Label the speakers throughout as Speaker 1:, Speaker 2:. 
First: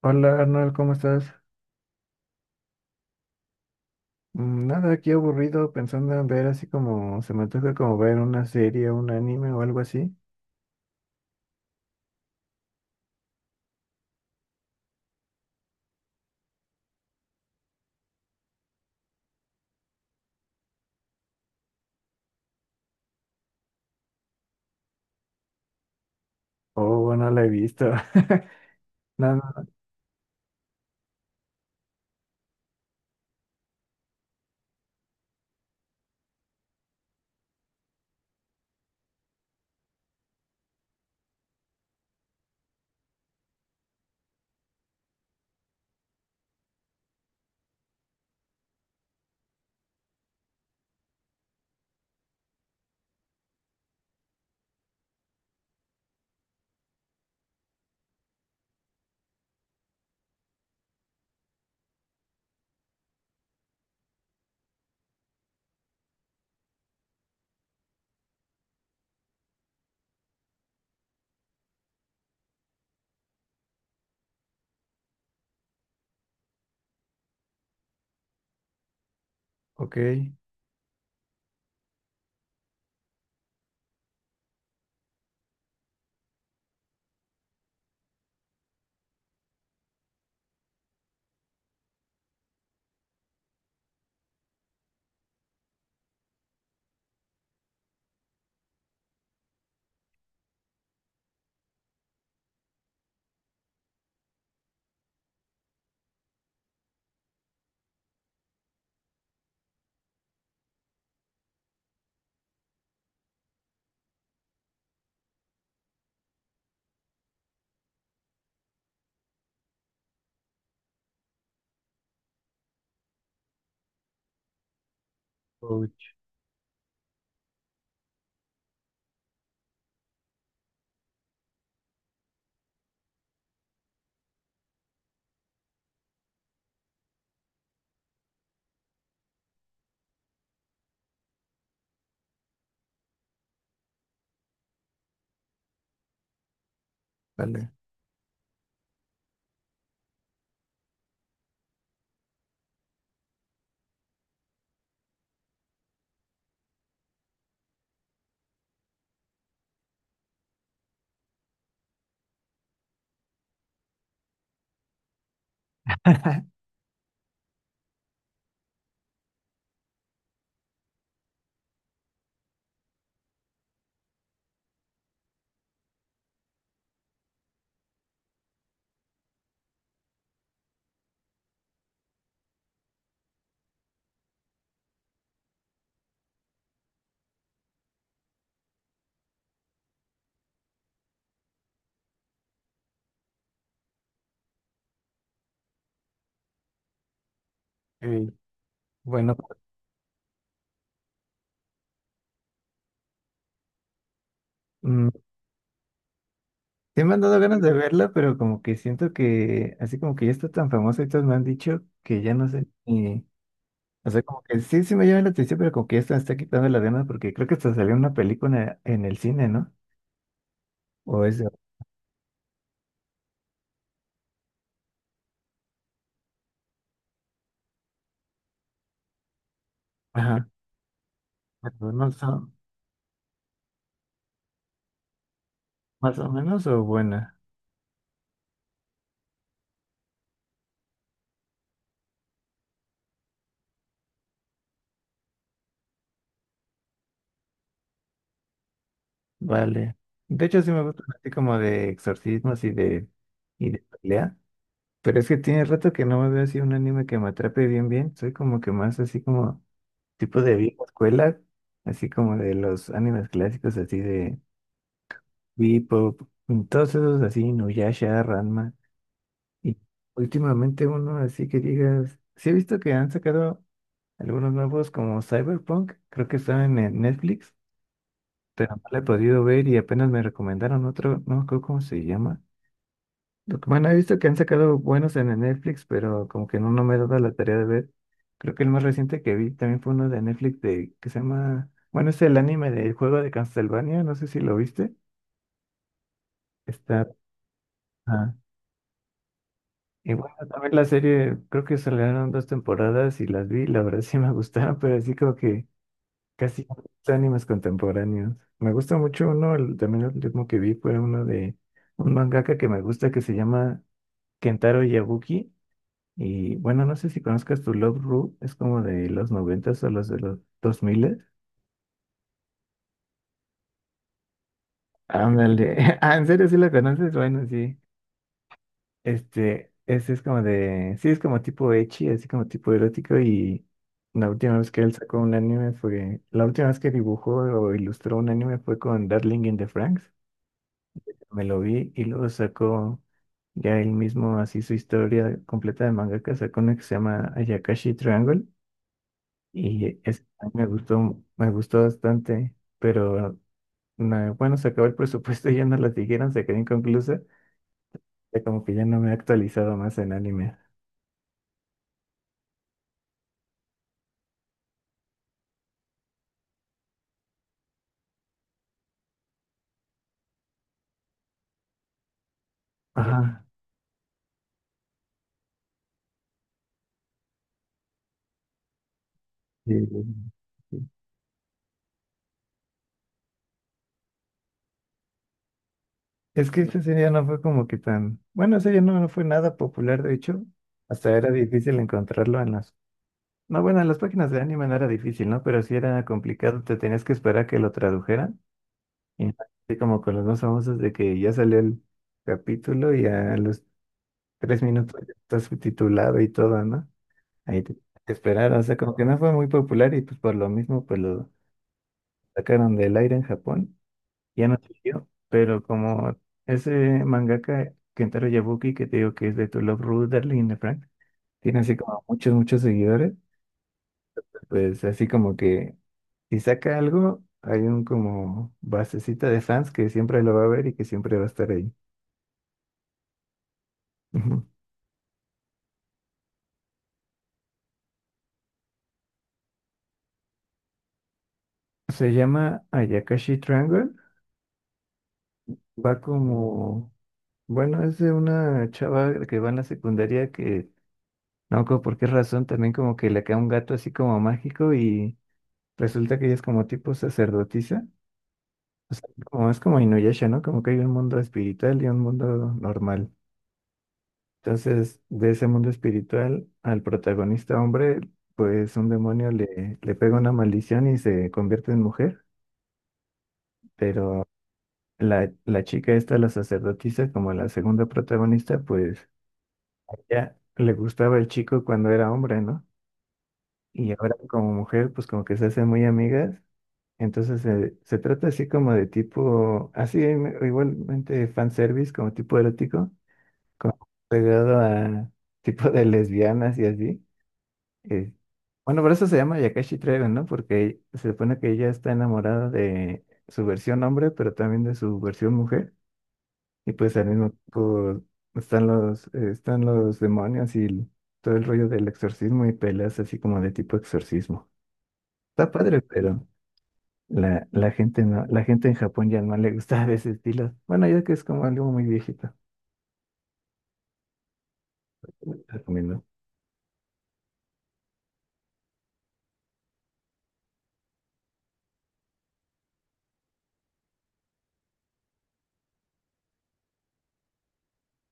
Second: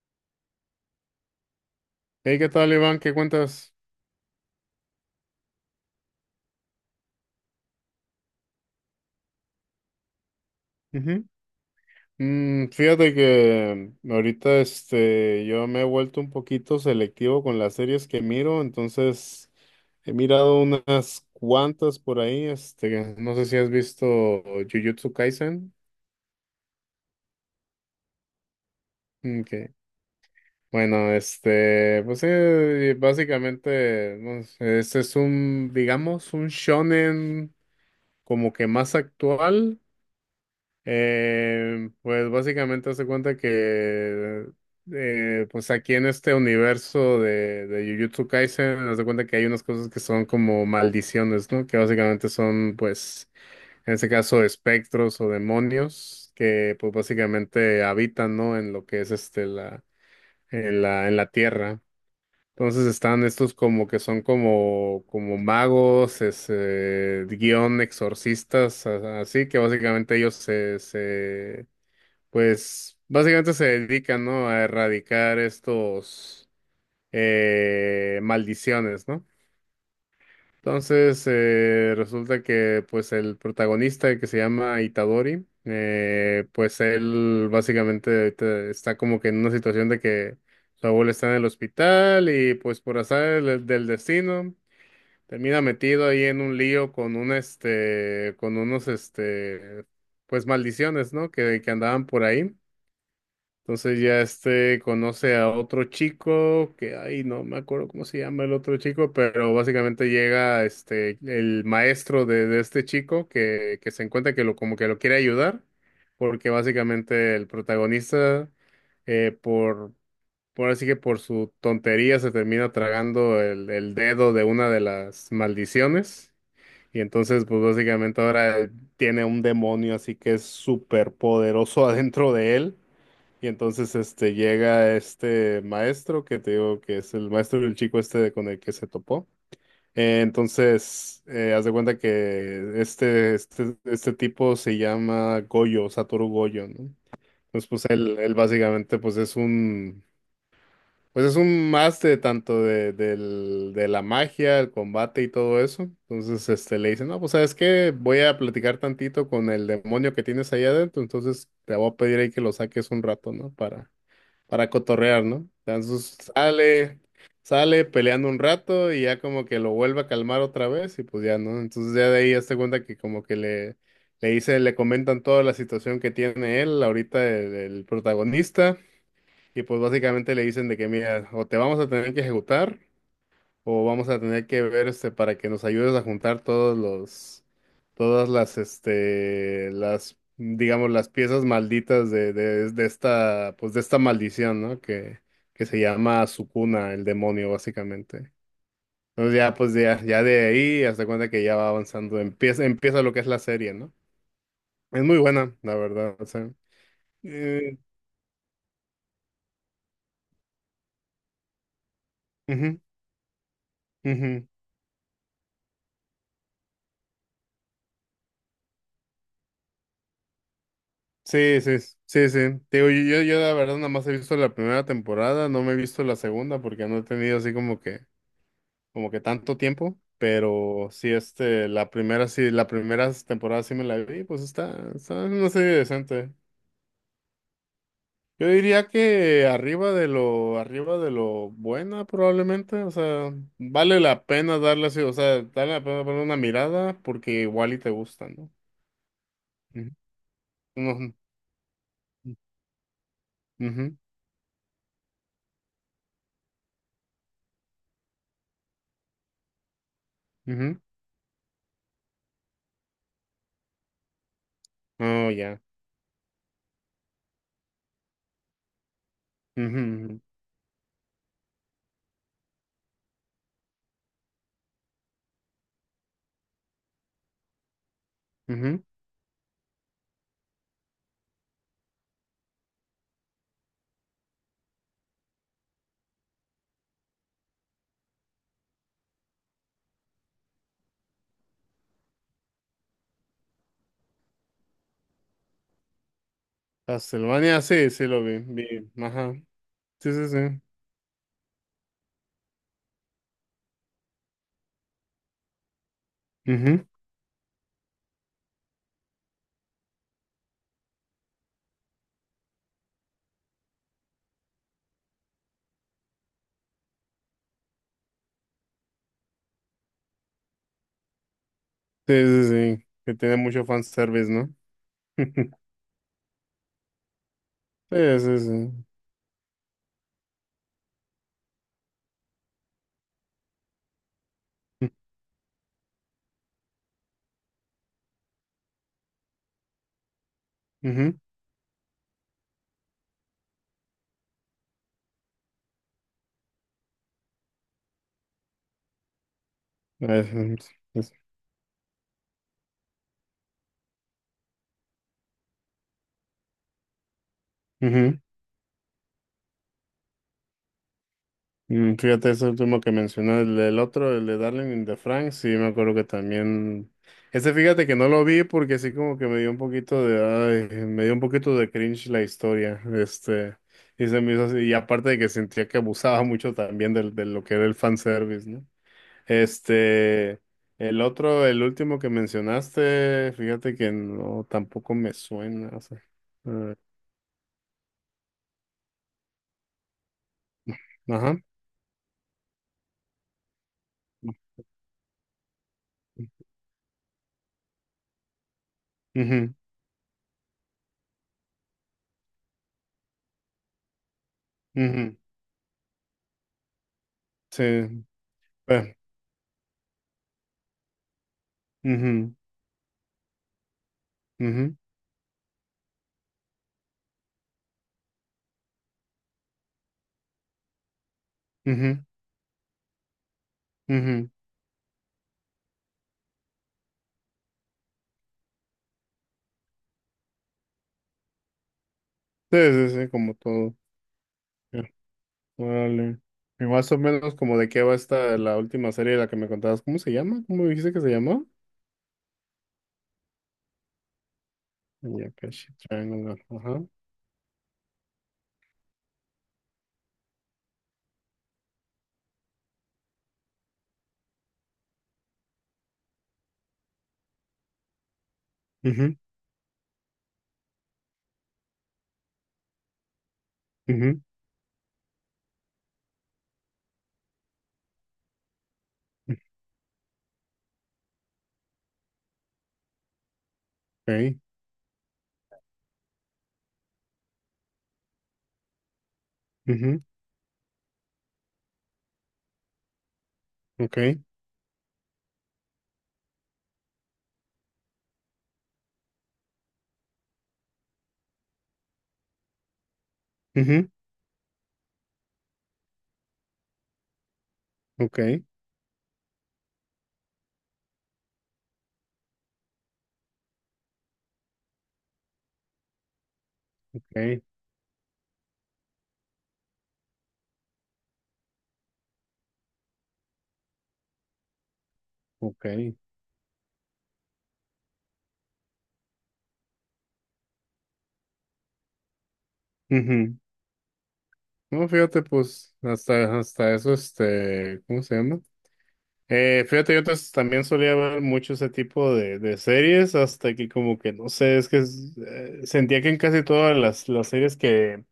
Speaker 1: Hola Arnold, ¿cómo estás?
Speaker 2: Hey, ¿qué tal, Iván? ¿Qué cuentas?
Speaker 1: Nada, aquí aburrido pensando en ver así como, se me antoja como ver una serie, un anime o algo así.
Speaker 2: Ujú. Fíjate que ahorita yo me he vuelto un poquito selectivo con las series que miro, entonces he mirado unas cuantas por ahí. No sé si has visto Jujutsu Kaisen.
Speaker 1: Oh, bueno, la he visto.
Speaker 2: Mm,
Speaker 1: Nada.
Speaker 2: que, Bueno, pues básicamente no sé, este es un, digamos, un shonen como que más actual. Pues básicamente hace cuenta que pues aquí en este universo de Jujutsu Kaisen, hace cuenta que hay unas cosas que son como maldiciones, ¿no? Que básicamente son, pues, en este caso, espectros o demonios que pues básicamente habitan, ¿no? En lo que es en la tierra. Entonces están estos como que son como, como magos, es, guión exorcistas, así que básicamente pues básicamente se dedican, ¿no? A erradicar estos maldiciones, ¿no?
Speaker 1: Ok.
Speaker 2: Entonces resulta que pues el protagonista que se llama Itadori, pues él básicamente ahorita está como que en una situación de que su abuelo está en el hospital y pues por azar del destino termina metido ahí en un lío con un este, con unos este, pues maldiciones, ¿no? Que andaban por ahí. Entonces ya este conoce a otro chico que, ay, no me acuerdo cómo se llama el otro chico, pero básicamente llega este el maestro de este chico que se encuentra que lo como que lo quiere ayudar, porque básicamente el protagonista eh, por, por así que por su tontería se termina tragando el dedo de una de las
Speaker 1: Oh,
Speaker 2: maldiciones. Y entonces, pues básicamente ahora tiene un demonio así que es súper poderoso adentro de él. Y entonces este llega este maestro que te digo que es el maestro del chico este con el que se topó. Entonces, haz de cuenta que este tipo se llama Goyo, Satoru Goyo, ¿no? Entonces,
Speaker 1: vale.
Speaker 2: pues él básicamente pues es un máster tanto de la magia, el combate y todo eso. Entonces, este le dice, no, pues sabes qué, voy a platicar tantito con el demonio que tienes ahí adentro, entonces te voy a pedir ahí que lo saques un rato, ¿no? Para cotorrear, ¿no? Sale peleando un rato y ya como que lo vuelve a calmar otra vez y pues ya, ¿no? Entonces ya de ahí ya se cuenta que le dice, le comentan toda la situación que tiene él ahorita, el protagonista, y pues básicamente le dicen de que, mira, o te vamos a tener que ejecutar. O vamos a tener que ver este para que nos ayudes a juntar todas las, digamos, las piezas malditas de esta, pues de esta maldición, ¿no? Que se llama Sukuna, el demonio, básicamente.
Speaker 1: Ok. Bueno,
Speaker 2: Entonces ya, ya de ahí, hasta cuenta que ya va avanzando. Empieza lo que es la serie, ¿no? Es
Speaker 1: mm,
Speaker 2: muy buena, la verdad. O sea,
Speaker 1: sí me han dado ganas de
Speaker 2: eh,
Speaker 1: verla, pero como que siento que, así como que ya está tan famosa y todos me han dicho que ya no sé
Speaker 2: ujú,
Speaker 1: ni, o sea, como
Speaker 2: ujú.
Speaker 1: que sí, sí me llama la atención, pero como que ya se me está quitando las ganas porque creo que hasta salió una película en el cine, ¿no? O es, de-
Speaker 2: Sí, sí, sí, sí. Te Digo, yo la verdad nada más he visto la primera temporada, no me he visto la segunda porque no he tenido así como que tanto tiempo,
Speaker 1: ajá,
Speaker 2: pero sí, este,
Speaker 1: pero no, sé.
Speaker 2: la primera temporada sí me la vi, pues está en una serie
Speaker 1: Más o
Speaker 2: decente.
Speaker 1: menos o buena.
Speaker 2: Yo diría que arriba de lo buena probablemente, o sea, vale la pena darle así, o sea, vale la pena darle una mirada porque igual y te gusta, ¿no? Ujú.
Speaker 1: Vale. De hecho, sí me gusta
Speaker 2: No,
Speaker 1: así como de exorcismos y de
Speaker 2: ujú,
Speaker 1: pelea. Pero es que tiene rato que no me veo así un anime que me atrape bien, bien. Soy como que más así como tipo
Speaker 2: ujú,
Speaker 1: de
Speaker 2: ujú.
Speaker 1: vieja escuela, así como de los animes clásicos, así de
Speaker 2: Oh, ya.
Speaker 1: Bebop, y todos esos así, Nuyasha, Ranma. Y
Speaker 2: Ujú, ujú,
Speaker 1: últimamente uno así que digas, sí he visto que han sacado algunos nuevos como Cyberpunk, creo que están en Netflix. Pero no
Speaker 2: ujú.
Speaker 1: la he podido ver y apenas me recomendaron otro, no me acuerdo cómo se llama. Lo que- bueno, he visto que han sacado buenos en el Netflix, pero como que no, no me he dado la tarea de ver. Creo que el más reciente que vi también fue uno de Netflix de, que se llama, bueno, es el anime del juego de Castlevania, no sé si lo viste. Está,
Speaker 2: Castlevania, sí, sí lo
Speaker 1: ah,
Speaker 2: vi, ajá, sí,
Speaker 1: y
Speaker 2: sí,
Speaker 1: bueno,
Speaker 2: sí,
Speaker 1: también la serie, creo que salieron dos temporadas y las vi, la verdad sí me gustaron, pero así como que casi no me
Speaker 2: ujú,
Speaker 1: gustan animes contemporáneos. Me gusta mucho uno, el- también el último que vi fue uno de un mangaka que me gusta que se llama Kentaro Yabuki. Y bueno, no sé si conozcas tu Love Ru, es como de los noventas o los de los dos miles.
Speaker 2: sí, sí, sí, que tiene mucho fanservice, ¿no?
Speaker 1: Ándale. Ah, ¿en serio sí la conoces? Bueno, sí.
Speaker 2: Sí, sí, sí,
Speaker 1: Este, ese es como de, sí, es como tipo ecchi, así como tipo erótico y la última vez que él sacó un anime fue, la última vez que dibujó o ilustró un anime fue con Darling in the Franxx.
Speaker 2: ujú,
Speaker 1: Me lo vi y luego sacó ya él mismo así su historia completa de mangaka, sacó una que se llama Ayakashi Triangle y es,
Speaker 2: es-
Speaker 1: a mí
Speaker 2: es-
Speaker 1: me gustó bastante, pero no, bueno, se acabó el presupuesto y ya no la siguieron, se quedó inconclusa,
Speaker 2: ujú.
Speaker 1: ya como que ya no me he actualizado más en anime.
Speaker 2: Fíjate, ese último que mencioné, el otro, el de Darling in the Franxx, sí, me acuerdo que también, ese fíjate que no lo vi porque sí como que me dio un poquito de, ay, me dio un poquito de cringe la historia,
Speaker 1: Ajá.
Speaker 2: este, y se me hizo así, y aparte de que sentía que abusaba mucho también de lo que era el fanservice, ¿no?
Speaker 1: Sí, sí,
Speaker 2: Este,
Speaker 1: sí.
Speaker 2: el otro, el último que mencionaste, fíjate que no, tampoco me suena. O sea,
Speaker 1: Es que
Speaker 2: eh,
Speaker 1: esta serie no fue como que tan, bueno, esa serie no, no fue nada popular, de hecho, hasta era
Speaker 2: ajá.
Speaker 1: difícil encontrarlo en las... No, bueno, en las páginas de anime no era difícil, ¿no? Pero sí era complicado, te tenías que esperar a que lo tradujeran. Y
Speaker 2: Ujú,
Speaker 1: así como con los más famosos de que ya salió el capítulo y a los tres minutos ya
Speaker 2: ujú,
Speaker 1: está subtitulado y todo, ¿no? Ahí te,
Speaker 2: sí.
Speaker 1: te esperaron, o sea,
Speaker 2: eh,
Speaker 1: como que no fue muy popular y pues por lo mismo pues lo
Speaker 2: Ujú,
Speaker 1: sacaron del aire en Japón, ya no
Speaker 2: ujú,
Speaker 1: siguió. Pero como ese mangaka Kentaro Yabuki, que te digo que es de To Love, Ruth, Darling in the Frank, tiene así
Speaker 2: ujú,
Speaker 1: como muchos, muchos seguidores.
Speaker 2: ujú.
Speaker 1: Pues así como que si saca algo, hay un como basecita de fans que siempre lo va a ver y que siempre va a estar ahí.
Speaker 2: Sí, sí, sí, como todo.
Speaker 1: Ujú.
Speaker 2: Ya, órale. Y más o menos como de qué va esta la última serie de la que me contabas. ¿Cómo se llama? ¿Cómo dijiste que se llamó?
Speaker 1: Se llama Ayakashi Triangle.
Speaker 2: Yakashi
Speaker 1: Va
Speaker 2: Triangle. Ajá.
Speaker 1: como, bueno, es de una chava que va en la secundaria que, no recuerdo por qué razón, también como que le cae un gato así como mágico y resulta que ella es como tipo sacerdotisa. O sea,
Speaker 2: Ujú,
Speaker 1: como es como Inuyasha, ¿no? Como que hay un mundo espiritual y un mundo normal.
Speaker 2: ujú,
Speaker 1: Entonces, de ese mundo espiritual, al protagonista hombre, pues un demonio
Speaker 2: ujú,
Speaker 1: le pega una maldición y se convierte en mujer, pero la chica esta, la sacerdotisa, como la segunda protagonista, pues
Speaker 2: ok,
Speaker 1: ya le gustaba el chico cuando era hombre, ¿no?
Speaker 2: ujú,
Speaker 1: Y
Speaker 2: ok,
Speaker 1: ahora como mujer, pues como que se hacen muy amigas. Entonces se trata así como de tipo, así im- igualmente fanservice, como tipo erótico, como
Speaker 2: ujú,
Speaker 1: pegado a tipo de lesbianas y así. Eh,
Speaker 2: ok,
Speaker 1: bueno, por eso se llama Yakashi Treven, ¿no? Porque se supone que ella está enamorada de su versión hombre, pero también de su versión mujer. Y pues al mismo
Speaker 2: ok,
Speaker 1: tiempo están los demonios y el- todo el rollo del exorcismo y peleas así como de tipo exorcismo. Está
Speaker 2: ok.
Speaker 1: padre, pero la gente no, la gente en Japón ya no le gusta ese estilo. Bueno, ya que es como algo muy viejito,
Speaker 2: Ujú. No, fíjate, pues,
Speaker 1: recomiendo.
Speaker 2: hasta eso, este, ¿cómo se llama? Fíjate, yo antes también solía ver mucho ese tipo de series, hasta que como que, no sé, es que sentía que en casi todas las series que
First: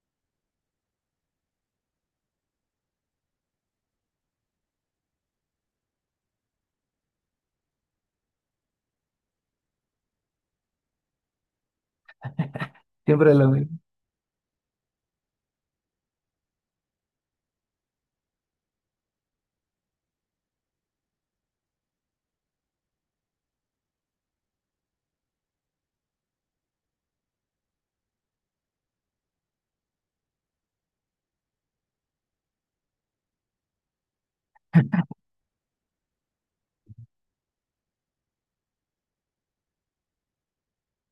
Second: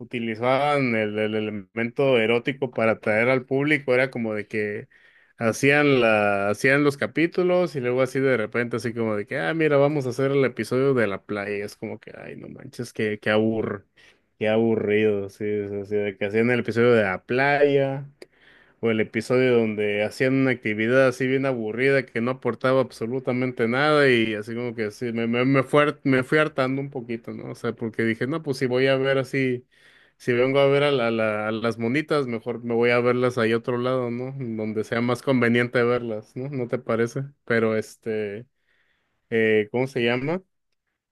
Speaker 2: utilizaban el elemento erótico para atraer al público, era como de que hacían hacían los capítulos y luego así de repente así como de que, ah, mira, vamos a hacer el episodio de la playa, y es como que, ay, no manches,
Speaker 1: Siempre lo mismo.
Speaker 2: qué aburrido, sí, es así de que hacían el episodio de la playa. O el episodio donde hacían una actividad así bien aburrida que no aportaba absolutamente nada y así como que sí, me me fui hartando un poquito, ¿no? O sea, porque dije, no, pues si voy a ver así, si vengo a ver a las monitas, mejor me voy a verlas ahí otro lado, ¿no? Donde sea más conveniente verlas, ¿no? ¿No te parece? Pero este, ¿cómo se llama?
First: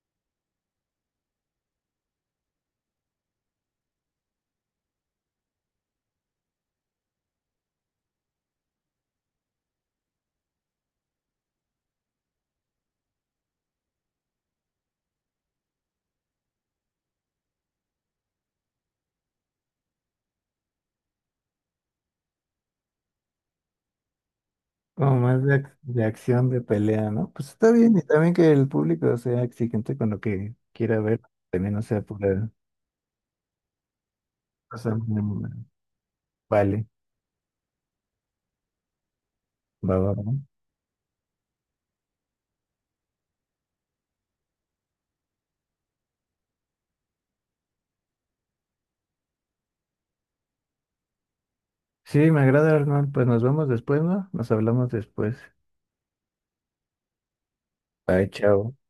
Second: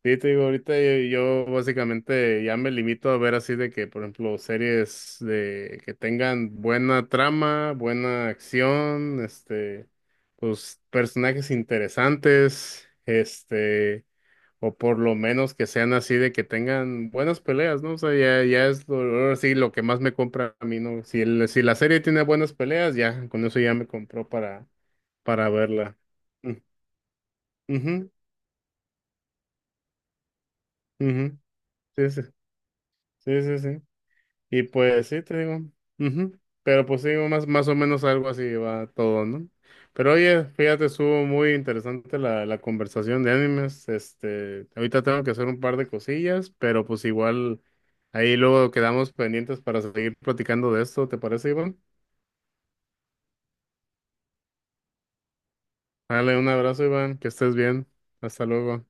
Speaker 2: Sí, te digo, yo básicamente ya me limito a ver así de que, por ejemplo, series de que tengan buena trama, buena acción, este, pues personajes interesantes, este, o por lo menos que sean así de que tengan buenas peleas, ¿no? O sea, ya es lo, ahora sí lo que más me compra a mí, ¿no? Si la serie tiene buenas peleas, ya, con eso ya me compró
Speaker 1: Como más
Speaker 2: para
Speaker 1: de, ac-
Speaker 2: verla.
Speaker 1: de acción,
Speaker 2: Mm,
Speaker 1: de pelea, ¿no? Pues está bien, y
Speaker 2: Ujú,
Speaker 1: también que el público sea exigente con lo que quiera ver,
Speaker 2: ujú,
Speaker 1: también no sea
Speaker 2: sí, sí,
Speaker 1: pura
Speaker 2: sí, sí, sí. Y
Speaker 1: cosa.
Speaker 2: pues sí, te digo.
Speaker 1: Mm.
Speaker 2: Ujú.
Speaker 1: Vale,
Speaker 2: Pero pues sí, más o menos algo así va todo, ¿no?
Speaker 1: va, va,
Speaker 2: Pero
Speaker 1: va.
Speaker 2: oye, fíjate, estuvo muy interesante la conversación de animes. Este, ahorita tengo que hacer un par de cosillas, pero pues igual ahí luego quedamos pendientes para seguir platicando de esto, ¿te parece, Iván?
Speaker 1: Sí, me agrada, Arnold. Pues nos vemos después, ¿no? Nos hablamos después.
Speaker 2: Dale, un abrazo, Iván, que estés bien.
Speaker 1: Bye,
Speaker 2: Hasta
Speaker 1: chao.
Speaker 2: luego.